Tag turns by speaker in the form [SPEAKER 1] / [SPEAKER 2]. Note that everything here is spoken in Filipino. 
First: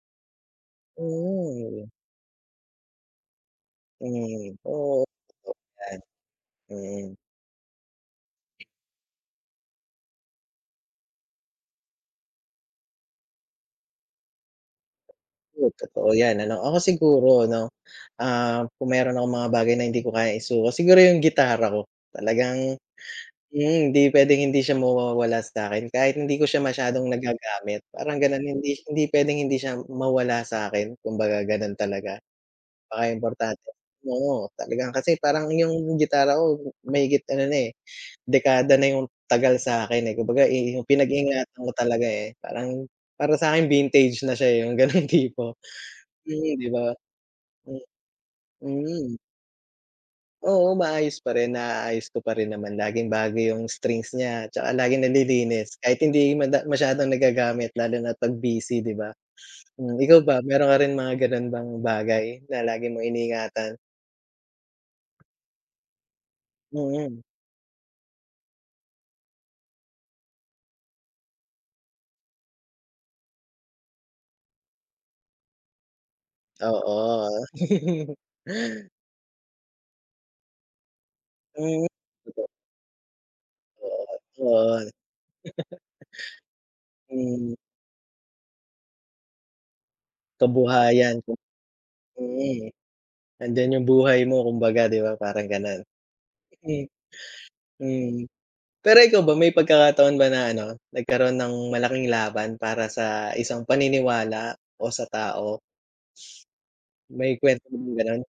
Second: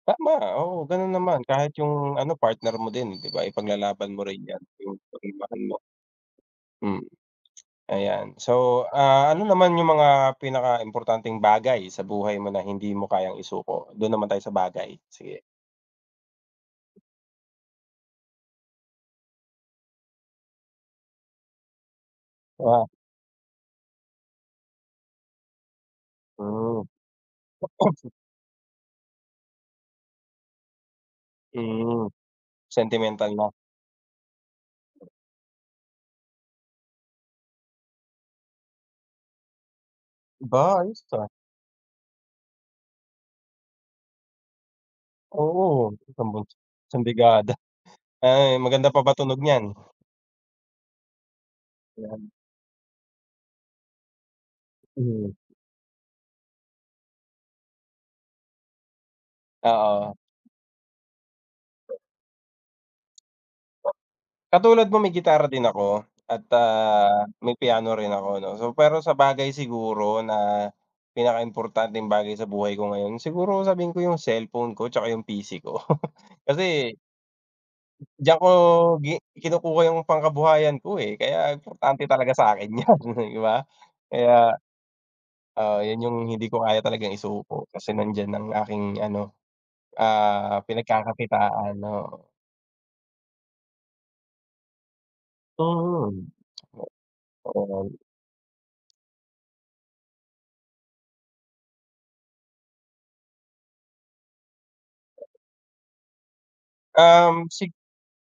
[SPEAKER 1] Tama. Oo, gano'n naman, kahit
[SPEAKER 2] Mm.
[SPEAKER 1] 'yung ano, partner mo din, di ba, ipaglalaban mo rin
[SPEAKER 2] Mm.
[SPEAKER 1] 'yan, 'yung
[SPEAKER 2] Oo, totoo,
[SPEAKER 1] pagmamahal mo.
[SPEAKER 2] ganiyan.
[SPEAKER 1] Mm.
[SPEAKER 2] Mm.
[SPEAKER 1] Ayan, so, ah, ano naman 'yung mga pinakaimportanteng bagay sa buhay mo na hindi mo kayang isuko? Do'n naman tayo sa bagay, sige.
[SPEAKER 2] Oh, totoo 'yan ano. Ako siguro ano, ah, kung meron akong mga bagay na hindi ko kayang isuko, siguro 'yung gitara ko. Talagang
[SPEAKER 1] Oo.
[SPEAKER 2] mm, hindi puwedeng hindi siya mawawala sa'kin kahit hindi ko siya
[SPEAKER 1] Hmm.
[SPEAKER 2] masyadong nagagamit parang gano'n, hindi hindi puwedeng hindi siya mawala sa'kin kumbaga gano'n
[SPEAKER 1] Hmm.
[SPEAKER 2] talaga.
[SPEAKER 1] Sentimental na.
[SPEAKER 2] Napakaimportante, oo, talagang kasi parang 'yung gitara ko mahigit ano na, eh, dekada na 'yung tagal sa'kin, eh, kumbaga, i i
[SPEAKER 1] Aba,
[SPEAKER 2] 'yung
[SPEAKER 1] ayos, ah.
[SPEAKER 2] pinag-ingatan ko talaga, eh, parang, para sa'kin vintage na siya, eh, 'yung gano'ng tipo.
[SPEAKER 1] Oo, isang buwan,
[SPEAKER 2] Mm, di ba?
[SPEAKER 1] isang dekada,
[SPEAKER 2] Mm,
[SPEAKER 1] ay maganda pa ba
[SPEAKER 2] Mm.
[SPEAKER 1] tunog niyan?
[SPEAKER 2] Oo, maayos pa rin. Naaayos ko
[SPEAKER 1] 'Yan.
[SPEAKER 2] parin naman laging bago 'yung strings niya, 'tsaka laging
[SPEAKER 1] Mhm.
[SPEAKER 2] nalilinis, kahit hindi mada masyadong nagagamit lalo na't 'pag busy, di ba? Hmm,
[SPEAKER 1] Oo.
[SPEAKER 2] ikaw ba meron ka rin mga gano'n bang bagay na lagi mong iniingatan?
[SPEAKER 1] Po katulad no'ng may gitara din ako, at,
[SPEAKER 2] Mm.
[SPEAKER 1] ah, may piano rin ako 'no. So pero sabagay siguro na pinakaimportanteng bagay sa buhay ko ngayon, siguro sabihin ko 'yung cellphone ko, 'tsaka 'yung PC ko. Kasi
[SPEAKER 2] Oo.
[SPEAKER 1] Diyan ko gi kinukuha 'yung pangkabuhayan ko, eh, kaya
[SPEAKER 2] Mm,
[SPEAKER 1] importante talaga
[SPEAKER 2] totoo.
[SPEAKER 1] sa'kin 'yan, di ba?
[SPEAKER 2] Oo,
[SPEAKER 1] Kaya,
[SPEAKER 2] oo.
[SPEAKER 1] ah, 'yun 'yung hindi ko kaya talagang
[SPEAKER 2] Mm.
[SPEAKER 1] isuko, kasi nandiyan ang aking ano, ah,
[SPEAKER 2] Kabuhayan kum
[SPEAKER 1] pinagkakakitaan, oo.
[SPEAKER 2] mm. Nandiyan 'yung buhay mo kumbaga 'di ba, parang gano'n.
[SPEAKER 1] Mhm. Ah,
[SPEAKER 2] Mm.
[SPEAKER 1] para lang
[SPEAKER 2] Mm. Pero ikaw ba may pagkakataon ba na ano, nagkaroon ng malaking laban para sa isang paniniwala o sa tao? May
[SPEAKER 1] Um,
[SPEAKER 2] kuwento
[SPEAKER 1] sig
[SPEAKER 2] ka bang gano'n?